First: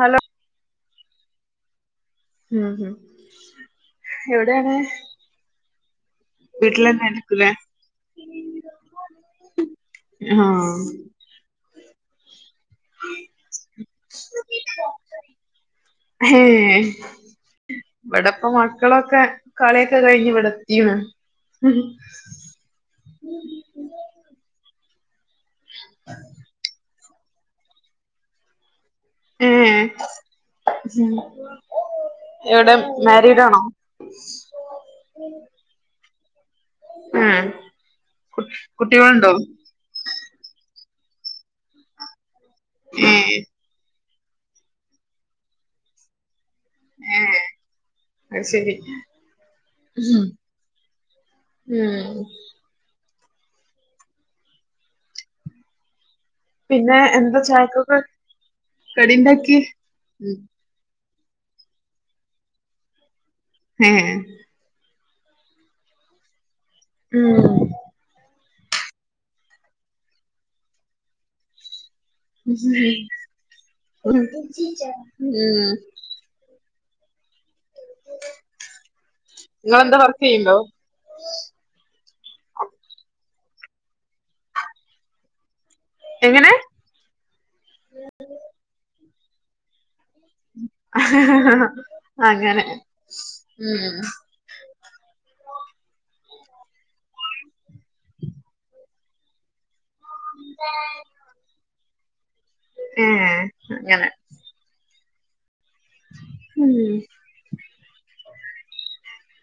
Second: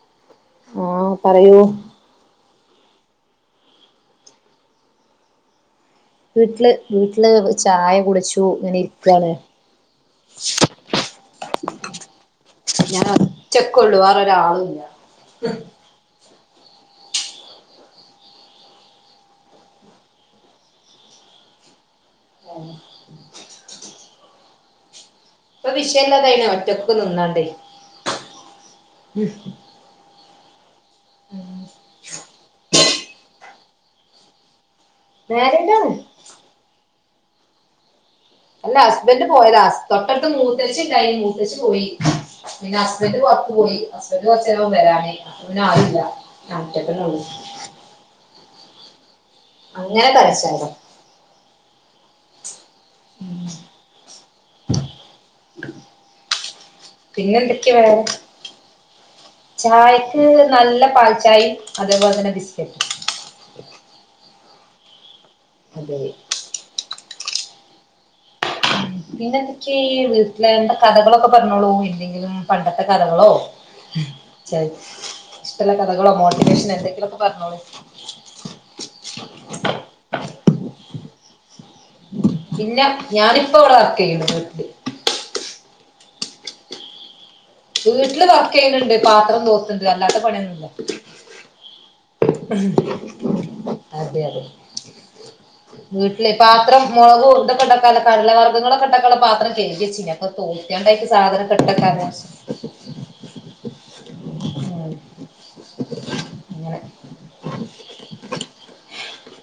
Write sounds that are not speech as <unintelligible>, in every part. Hello ഓഹ് പറയൂ ഉം ഉം എവിടെയാണ് വീട്ടില് വീട്ടില് വീട്ടിലന്നെയായിരിക്കുല്ലേ ചായ കുടിച്ചു ഇങ്ങനെ ഇരിയ്ക്കാണ് ആഹ് ഞാൻ ഒറ്റക്കൊള്ളു വേറൊരാളും ഇല്ല ഹയ്യെ <unintelligible> ഇവിടെയിപ്പം മക്കളൊക്കെ കളിയൊക്കെ കഴിഞ്ഞു ഇവിടെ എത്തീണ് ആഹ് ഇപ്പം വിഷയയൊക്കെ കഴിഞ്ഞോ ഒറ്റക്ക് നിന്നാണ്ടേ ഏഹ് എവിടെ മാരീഡാണോ മാരീഡാണ് ആഹ് അല്ല ഹസ്ബൻഡ് പോയതാ തൊട്ടടുത്ത് മൂത്തച്ചി ഉണ്ടായി മൂത്തച്ചി പോയി പിന്നെ ഹസ്ബൻഡ് ഏഹ് പൊറത്ത് പോയി ഹസ്ബൻഡ് കൊറച്ച് നേരവാ വരാന് അപ്പപിന്നെ ആരുമില്ല ഞാൻ ഒറ്റക്കല്ലേയുള്ളൂ ഏഹ് അത് ശരി ആഹ ഞാൻ ഉം തരച്ചോ <unintelligible> ഉം ഉ <inaudible> പിന്നെ എന്താ എന്തൊക്കെയാ വേ ചായക്കൊക്കെ കടിണ്ടാക്കി <unintelligible> ചായക്ക് ഉം നല്ല പാൽ ചായയും അതേപോലെ തന്നെ ബിസ്ക്കറ്റ് ഉം <unintelligible> അതെ ഉം പിന്നെ എന്തൊക്കെയ ഈ വീട്ടിലെ എന്താ കഥകളൊക്കെ പറഞ്ഞോളു ഇല്ലേ- എന്തേലും പണ്ടത്തെ കഥകളോ ഉം ഇഷ്ടമുള്ള കഥകളോ മോട്ടിവേഷനോ എന്തെക്കിലുംക്കെ പറഞ്ഞോളൂ നിങ്ങള് എന്താ വർക്ക് ചെയ്യണ്ടോ ഇല്ല ഞാൻ ഇപ്പൊ ഇവിടെ വർക്ക്‌ ചെയ്യ്ണു വീട്ടിൽ എങ്ങനെ വീട്ടില് വർക്ക് ചെയ്യുന്നുണ്ട് പാത്രം തോക്ക <unintelligible> ണ്ട് ഇല്ല അല്ലാത്ത പണിയൊന്നുംല്ല അങ്ങനെ ഉം അതെ അതെ വീട്ടില് പാത്രം മുളക് ഇതൊക്കെ ഉണ്ടാക്ക കടല വർഗ്ഗങ്ങളൊക്കെ ഉണ്ടാക്കാനുള്ള പാത്രം - തോണ്ട സാധനം കെട്ടാര <unintelligible> ഏ അങ്ങനെ ഉ ഉം അങ്ങനെ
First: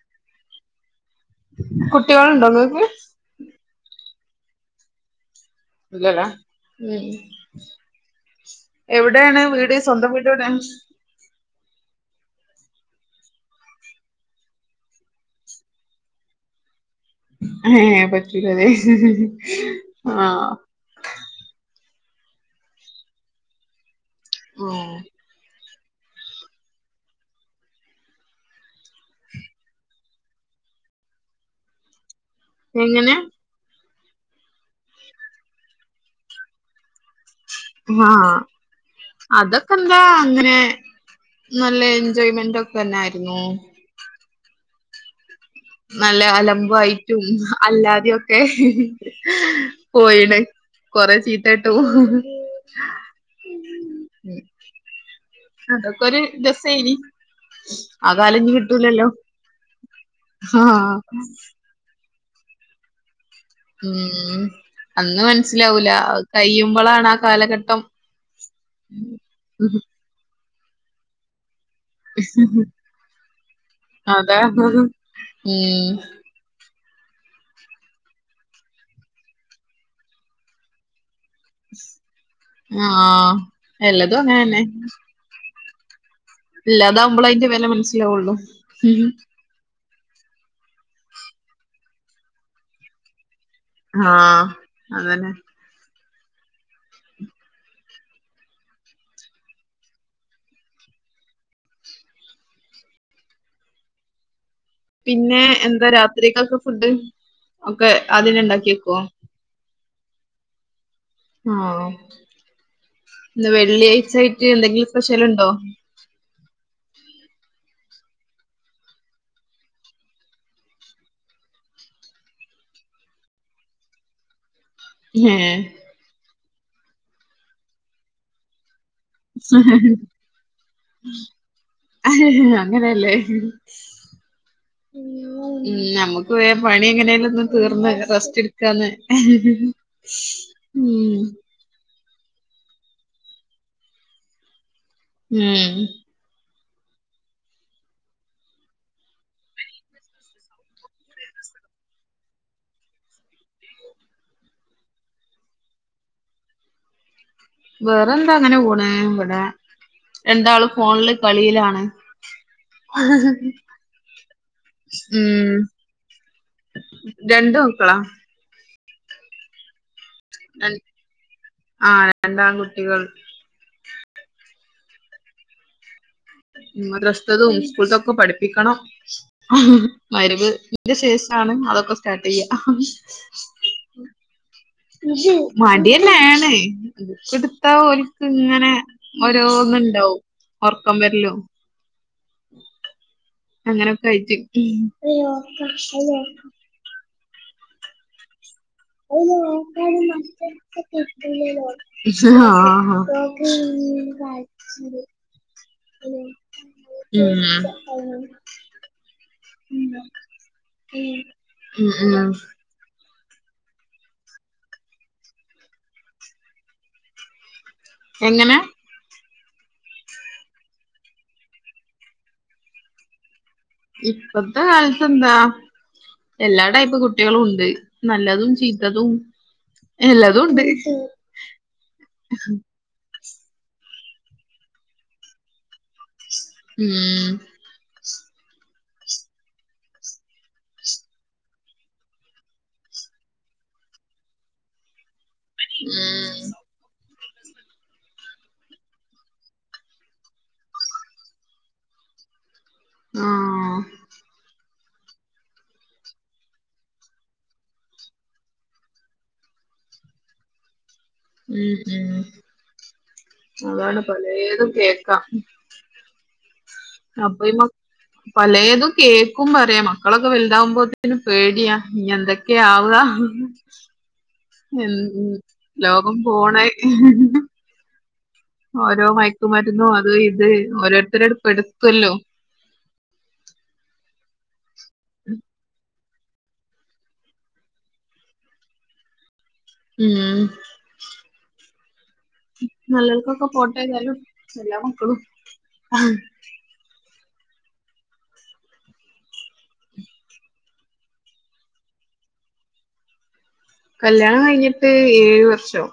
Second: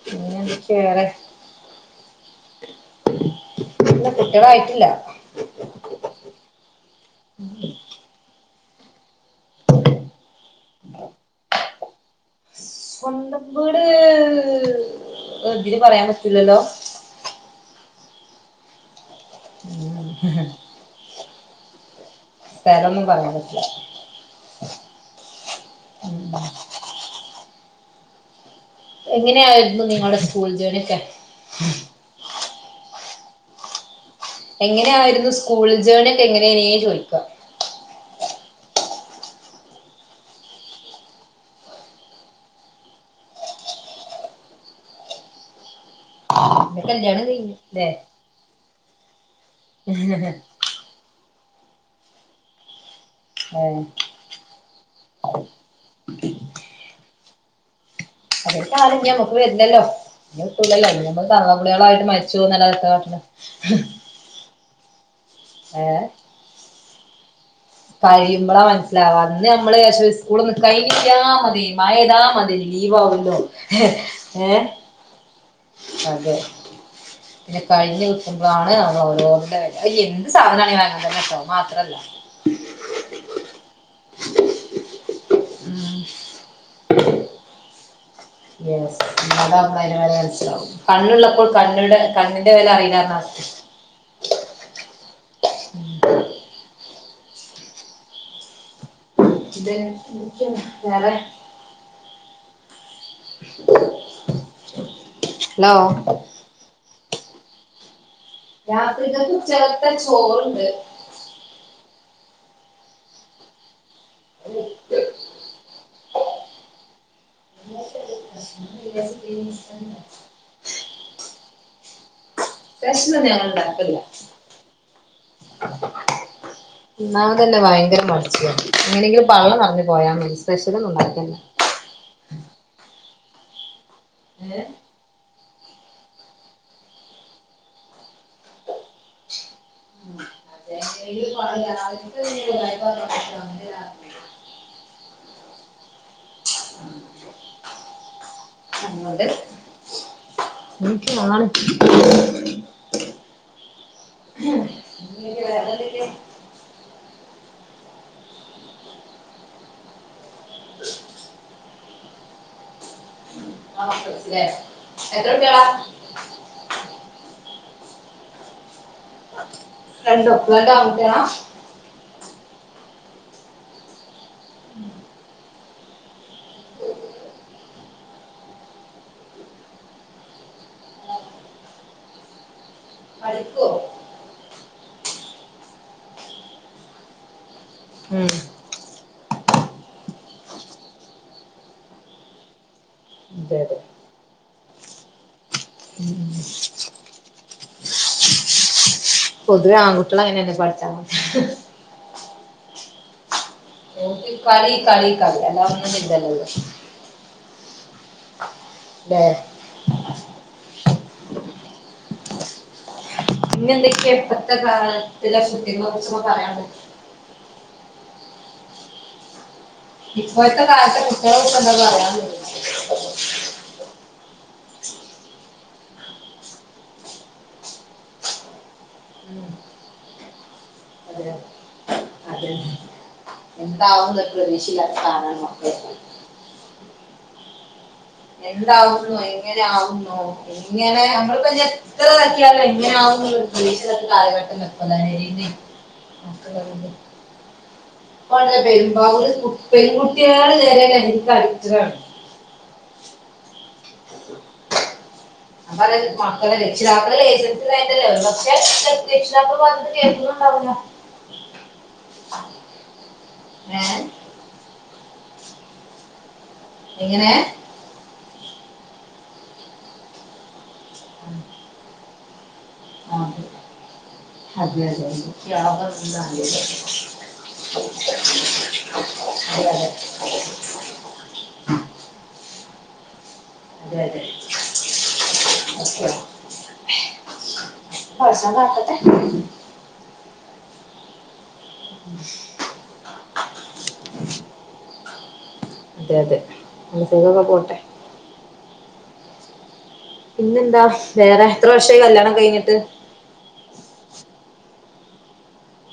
പിന്നെ എന്തൊക്കെയാ വേറെ കുട്ടികളുണ്ടോ നിങ്ങക്ക് ഇല്ല കുട്ടികളായിട്ടില്ല ഇല്ലല്ല ഉം ഉം <inaudible> എവിടെയാണ് വീട് സ്വന്തം വീട് എവിടെയാ സ്വന്തം വീട് അതിന് പറയാൻ പറ്റിത്തില്ലല്ലോ അ പറ്റച്ചി ക <unintelligible> പേരൊന്നും പറയാൻ പറ്റില്ല ഉം ഉ <unintelligible> എങ്ങനെയായിരുന്നു നിങ്ങളുടെ സ്കൂൾ ജേർണി ഒക്കെ എങ്ങനെ എങ്ങനെയായിരുന്നു സ്കൂൾ ജേണി ഒക്കെ എങ്ങനെയനെയെ ചോദിക്കുക ആഹ് അതൊക്കെ ന്താ അങ്ങനെ നല്ല എൻജോയ്മെന്റ് ഒക്കെ തന്നയിരുന്നു നല്ല പിന്നെ കല്യാണം അലമ്പയിട്ടും കഴിഞ്ഞു അല്ലേ അല്ലാതെയൊക്കെ പോയിണ കൊറെ ചീത്തേട്ടു ഉം അതൊക്കൊരു രസായിനി അ കാലം ഇന് നമക്ക് വരില്ലല്ലോ ഇന് കട്ടൂലല്ലോ ആഹ് നമ്മ തള്ളപ്പിടികളായിട്ട് മരിച്ചു പോവുംന്നല്ലാതെ വേറെന്താ ഉം അന്ന് മനസ്സിലാവൂല കയുമ്പോളാണ് ആഹ് കാലഘട്ട കയുമ്പോളാ മനസ്സിലാവാ അന്ന് നമ്മള് ചാരിച്ച് സ്കൂള് ഒന്ന് കഴിഞ്ഞ് കിട്ടിയാ മതി മയതാ മതി ലീവ് ആകല്ലോ അതാ ഏ ഉം പിന്ന കഴിഞ്ഞഞ് വിട്ടുമ്പോാണ് നമ്മൾ ഓരോരുടെ വില എന്ത് സാധനണ അങ്ങനെ തന്നെ ട്ടോ ഇത് മാത്രല്ല ആഹ് എല്ലതും അങ്ങനന്നെ ഉം ഇല്ലതാവകുമ്പോള അതിന്റെ വില മനസ്സിലാവുള്ളു അത അ വ മനസിലാവും കണ്ണുള്ളപ്പോൾ കണ്ണ കണ്ണിന്റെ വില അറിയില്ല ആഹ് അങ്ങനെ ഇത് എ വേറെ പിന്നെ ഹലോ എന്താ രാത്രികക്ക് ഫുഡ് ഒക്കെ അദ്യേന്നെ ഇണ്ടാക്കിവെക്കോ ഇങ്ങൾക്ക് ഉച്ച ഇവ്ടെ ചോറുണ്ട് ആഹ് ഇന്ന് വെള്ളിയാഴ്ചായിട്ട് എന്തെങ്കിലും സ്പെഷ്യൽ ഇണ്ടോ <inaudible> സ്പെഷ്യലൊന്നും ഞങ്ങൾ ഇണ്ടാക്കല്ലില്ല ഏ തിന്നാൻ തന്നെ ഭയങ്കര മടിച്ചിയാ എങ്ങനെങ്കിലും പള്ള നെറഞ്ഞു പോയാ മതി സ്പെഷ്യൽ ഒന്നും ഇണ്ടാക്കില്ല അങ്ങനെല്ലേ ഏ ഉം നമ്മുക്ക് വേം പണി എങ്ങനെലും ഒന്ന് തീർന്ന് റസ്റ്റ്‌ റസ്റ്റ്‌ ഇട്ക്കാന്ന് അതെങ്കിലും <inaudible> <inaudible> ഉം <unintelligible> വീട്ടിൽ ആണ് ഇങ്ങനെയൊക്കെ വേറെ എന്തൊക്കെയാ? വേറെന്താ അങ്ങനെ പോണ് ഇവിടെ രണ്ടാൾ ഫോണില് കളിയിലാണ് ആ മക്കൾസ് ല്ലേ? എത്ര ഉം കുട്ടികളാ? രണ്ടു മക്കളാ രണ്ടും രണ്ടു ആൺ കുട്ട്യാളാ ആഹ് രണ്ട് ആൺ കുട്ടികൾ ഉം മദ്രസ്സ്തതും സ്കൂൾതൊക്കെ പഠിപ്പിക്കണം മഹ്രിബ്ന്റെ ശേഷാണ് അതൊക്കെ സ്റ്റാർട്ട് ചെയ്യാ പഠിക്കോ മടിയന്നെ ആണ് ബുക്ക്‌ എടുത്താ ഓൽക്ക് ഉം ഇങ്ങനെ ഓരോന്ന് ഇണ്ടാവും ഒറക്കം വരലും അതെ അതെ അങ്ങനൊക്കെ ആയിട്ട് പൊതുവെ ആൺകുട്ടികൾ അങ്ങനെയല്ലേ പഠിച്ചാൽ മതി <unintelligible> ആഹ് കളി കളി കളി അല്ലാതൊന്നും ഇല്ലല്ലോ ഉം ഇല്ലേ ഉം ഉം ഇന്ന് എന്തൊക്കെയാ ഇപ്പോഴത്തെ കാലത്തിലെ കുട്ടികളെ കുറിച്ചൊക്കെ പറയാൻ ഇള്ളത് എങ്ങനെ ഇപ്പോഴത്തെ കാലത്തെ കുട്ടികളെ കുറിച്ച് എന്താ പറയാനുള്ളത് ഇപ്പത്തെ കാലത്ത് എന്താ എല്ലാ ടൈപ്പ് കുട്ടികളും ഇണ്ട് നല്ലതും ചീത്തതും ഉം. എല്ലതും ഇണ്ട് അതെ എന്താവൂന്ന് ഒരു പ്രതീക്ഷയും ഇല്ലാത്ത സാധനങ്ങളൊക്കെ ഉം എന്താവുന്നോ എങ്ങനെ ആവൂന്നോ ഇങ്ങനെ ഞമ്മൾ <unintelligible> എത്ര ഇതാക്കിയാലും എങ്ങനെ ആവൂന്നുള്ള പ്രതീക്ഷയുടെ കാലഘട്ടം <unintelligible> ഉം ഇപ്പം കണ്ടോ പെരുമ്പാവൂര് കുട്ടികള് പെൺകുട്ടികള് വരെ ലഹരിക്ക് അഡിക്റ്റഡ് ആണ് ആഹ് <inaudible> മക്കളെ രക്ഷിതാക്കളെ ഏറ്റെടുത്തു കഴിഞ്ഞാൽ ഒരുപക്ഷേ <unintelligible> ഉം ഉം അതാണ് ഏഹ് പലേതും കേക്കാം എങ്ങനെ അപ്പൊ ഇ പലേതും കേക്കും പറയാ മക്കളൊക്കെ വലുതാവുമ്പോ എല്ലാത്തിനും പേടിയാ ഇനി എന്തൊക്കെ ആ വുക അതെ അതെ യാതൊന്നും ലോകം അറിയില്ല. പോണേ <inaudible> ഓരോ മയക്ക് അതെ മരുന്നോ അതെ അത് ഇത് ഓരോരുത്തര് അങ്ങട്ട് പെടുത്തുവല്ലോ അതെ അതെ ഉം <inaudible> പടച്ചോൻ കാക്കട്ടെ ഉം ഉം നല്ലപോൽക്കൊക്കെ പോട്ടെ എല്ലാരും എല്ലാ മക്കളും ആഹ് അതെ <unintelligible> പോട്ടെ പിന്നെന്താ വേറെ എത്ര വർഷായി കല്യാണം കഴിഞ്ഞിട്ട് കല്യാണം കഴിഞ്ഞിട്ട് ഏഴ് വർഷം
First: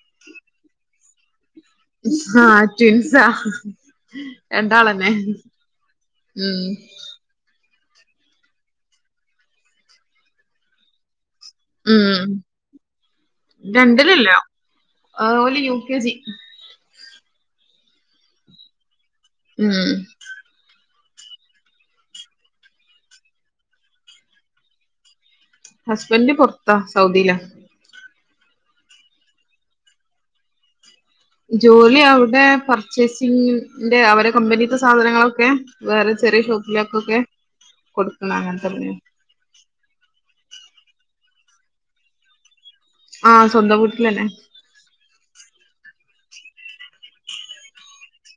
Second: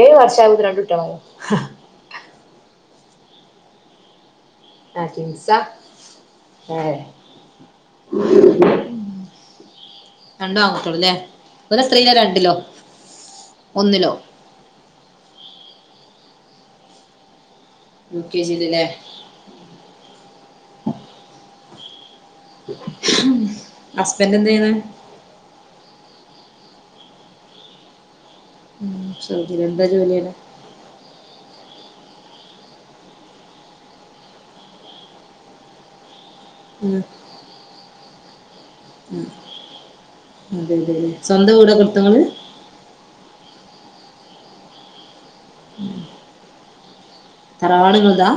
ഏഴ് വർഷാകുമ്പേക്ക് രണ്ടു കുട്ടികളോ ആഹ് ട്വിൻസാ ആ രണ്ടാളന്നെ ട്വിൻസാ ഉം രണ്ട് ആൺമക്കളല്ലേ ഉം ഒന്നിലോ രണ്ടിലല്ല ആ ഓല് U K G U K ജീല്‌ അല്ലേ ഉം ഹസ്ബൻഡ് എന്ത് ചെയ്യണ് ഹസ്ബൻഡ് പൊറത്താ സൗദിയിലാ ഉം സൗദിയിലെന്താ ജോലി ചെയ്യണേ ജോലി അവിടെ പർച്ചേസിംഗിന്റെ അവരുടെ കമ്പനീത്തെ സാധനങ്ങളൊക്കെ വേറെ ചെറിയ ഉം ഷോപ്പിലേക്കൊക്കെ കൊടുക്കുന്ന അങ്ങനതെ ഉം സ്വന്തം വീടൊക്കെടുത്തണോ നിങ്ങളെ ആഹ് സ്വന്തം വീട്ടിലന്നെ ഉം തറവാട് നിങ്ങൾതാ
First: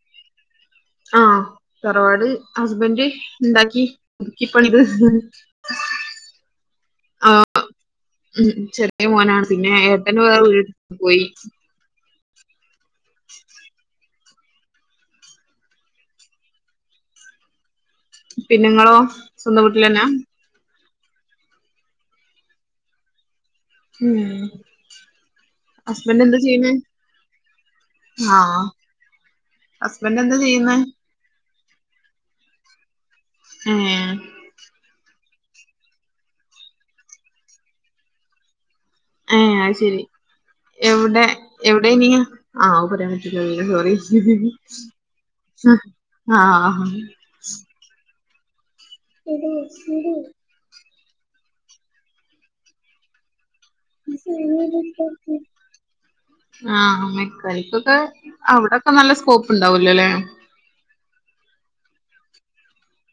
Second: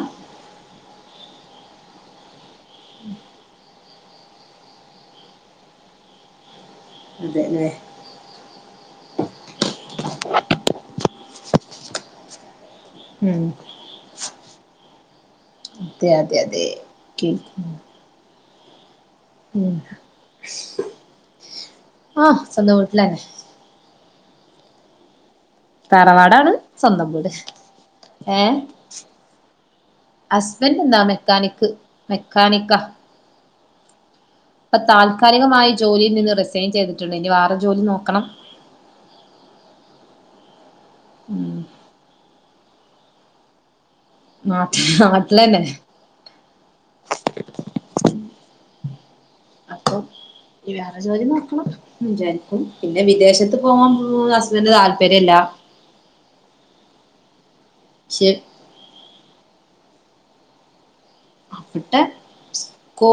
ആഹ് തറവാട് ഹസ്ബന്റ് ഇണ്ടാക്കി പുതുക്കി പണിത് ആഹ് അതെല്ലേ ഉം ചെറിയ മോനാണ് പിന്നെ ഏട്ടൻ വേറെ വീടെടുത്ത് പോയി ഉം അതെ അതെ അതെ കെ പിന്നിങ്ങളോ ളം ആഹ് സ്വന്തം വീട്ടിലന്നെ ഉം ഹസ്ബൻഡ് എന്താ തറവാടാണ് ചെയ്യണേ സ്വന്തം വീട് ആ ഏഹ് ഹസ്ബൻഡ് എന്താ ചെയ്യുന്നേ ഹുസ്ബൻഡ് ന്താ മെക്കാനിക് മെക്കാനിക്ക ഉം ഇപ്പൊ താൽക്കാലികമായി ജോലീ നിന്ന് റിസൈൻ ചെയ്തിട്ടുണ്ട് ഇനി വേറ ജോലി നോക്കണം ഏഹ് അയ് ശെരി എവിടെ ഉം എവിടെയ് നിയ്യ് ആഹ് അത് പറയാൻ പറ്റുല്ലല്ലോ സോറി നാട്ടിൽ നാട്ടിലന്നെ ആഹ് ആഹ് <inaudible> അപ്പൊ <inaudible> വേറെ ജോലി നോക്കണം വിചാരിക്കും പിന്നെ വിദേശത്ത് പോകാൻ അസ്ബന്റിന് താല്പര്യം ഇല്ല ആഹ് മെക്കാനിക്കൊക്കെ പക്ഷെ അവിടെക്കെ നല്ല സ്കോപ്പ് ഉണ്ടാവൂലോല്ലേ അവിടെ <inaudible> <unintelligible> കാ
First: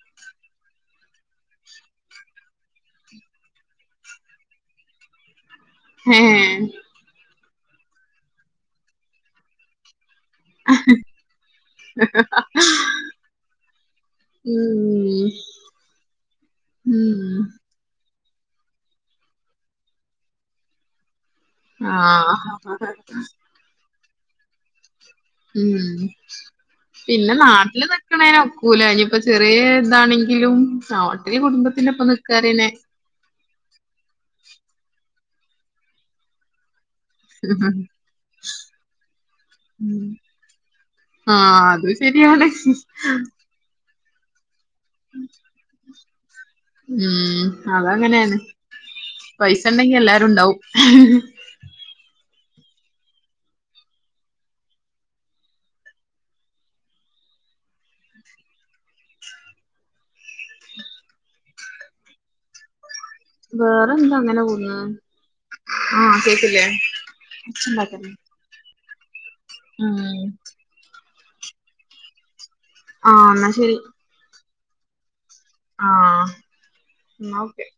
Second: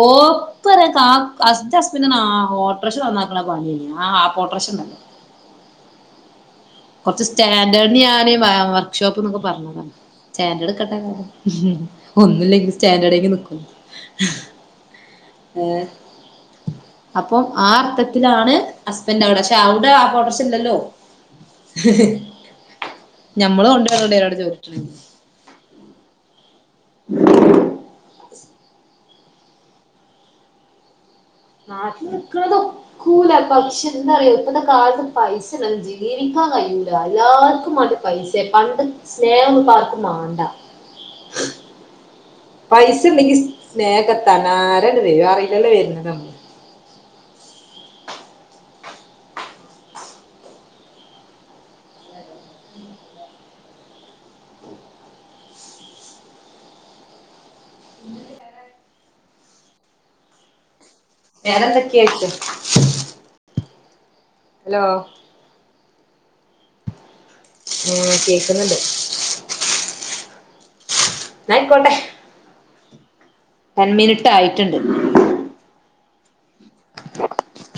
ഹ്സ് ന്റ ഹുസ്ബൻഡ് ആഹ് ഓട്ടോറിഷ നന്നാക്കണ പണിയ ആഹ് ആഹ് ഓട്ടോ റിക്ഷ നന്നാക്കൽ ഏഹ് കുറച്ച് സ്റ്റാൻഡേർഡിന് ഞാൻ വർക്ക്ഷോപ്പ് എന്നൊക്കെ പറഞ്ഞത് സ്റ്റാൻഡ് എടുക്കട്ടെ ഒന്നില്ലെങ്കിൽ സ്റ്റാൻഡേർഡ് എങ്കി നിക്കും ഉം അതെ ഉം അപ്പം ആഹ് അർത്ഥത്തിലാണ് ഹസ്ബൻഡ് അവിടെ പക്ഷെ അവിടെ ആഹ് പ്രോഡക്ക്ഷൻ ഇല്ലല്ലോ ആഹ് ഞമ്മള് കൊണ്ട് വരണ്ട് ഒരാട് ചോദിച്ചി ഉം പിന്നെ നാട്ടില് നിക്കണേനോ നോക്കുല ഇപ്പ ചെറിയ ഇതാണെങ്കിലും നാട്ടില് കുടുംബത്തിന്റെ ഒപ്പം നിക്കാറനെ കൂല പക്ഷെ എന്താ പറയാ ഇപ്പഴത്തെ കാലത്ത് പൈസ ഇല്ലാതെ ജീവിക്കാൻ കഴിയുല്ല എല്ലാർക്കും മതി പൈസ പണ്ട് സ്നേഹം ഇപ്പ ആർക്കും വേണ്ട ആഹ് അത് ശരിയണ് പൈസ ഉണ്ടെങ്കിൽ സ്നേഹത്തനരാണ് വരും അറിയില്ല വരുന്നത് ഉം അതങ്ങനെയാണ് പൈസ ഉണ്ടങ്കിൽ എല്ലാരുണ്ടാവു വേറെന്തൊക്കെയ ആക്കും വേറെ എന്താ അങ്ങനെ പോകുന്ന് ഹലോ ആഹ് കേക്കില്ലേ ആഹ് കേക്കുന്നുണ്ട് ഉം ന്നായിക്കോട്ടെ ആഹ് ശരി ടെൻ മിനിട്ടായിട്ടുണ്ട് ആഹ് ന്നാ ഓക്കെ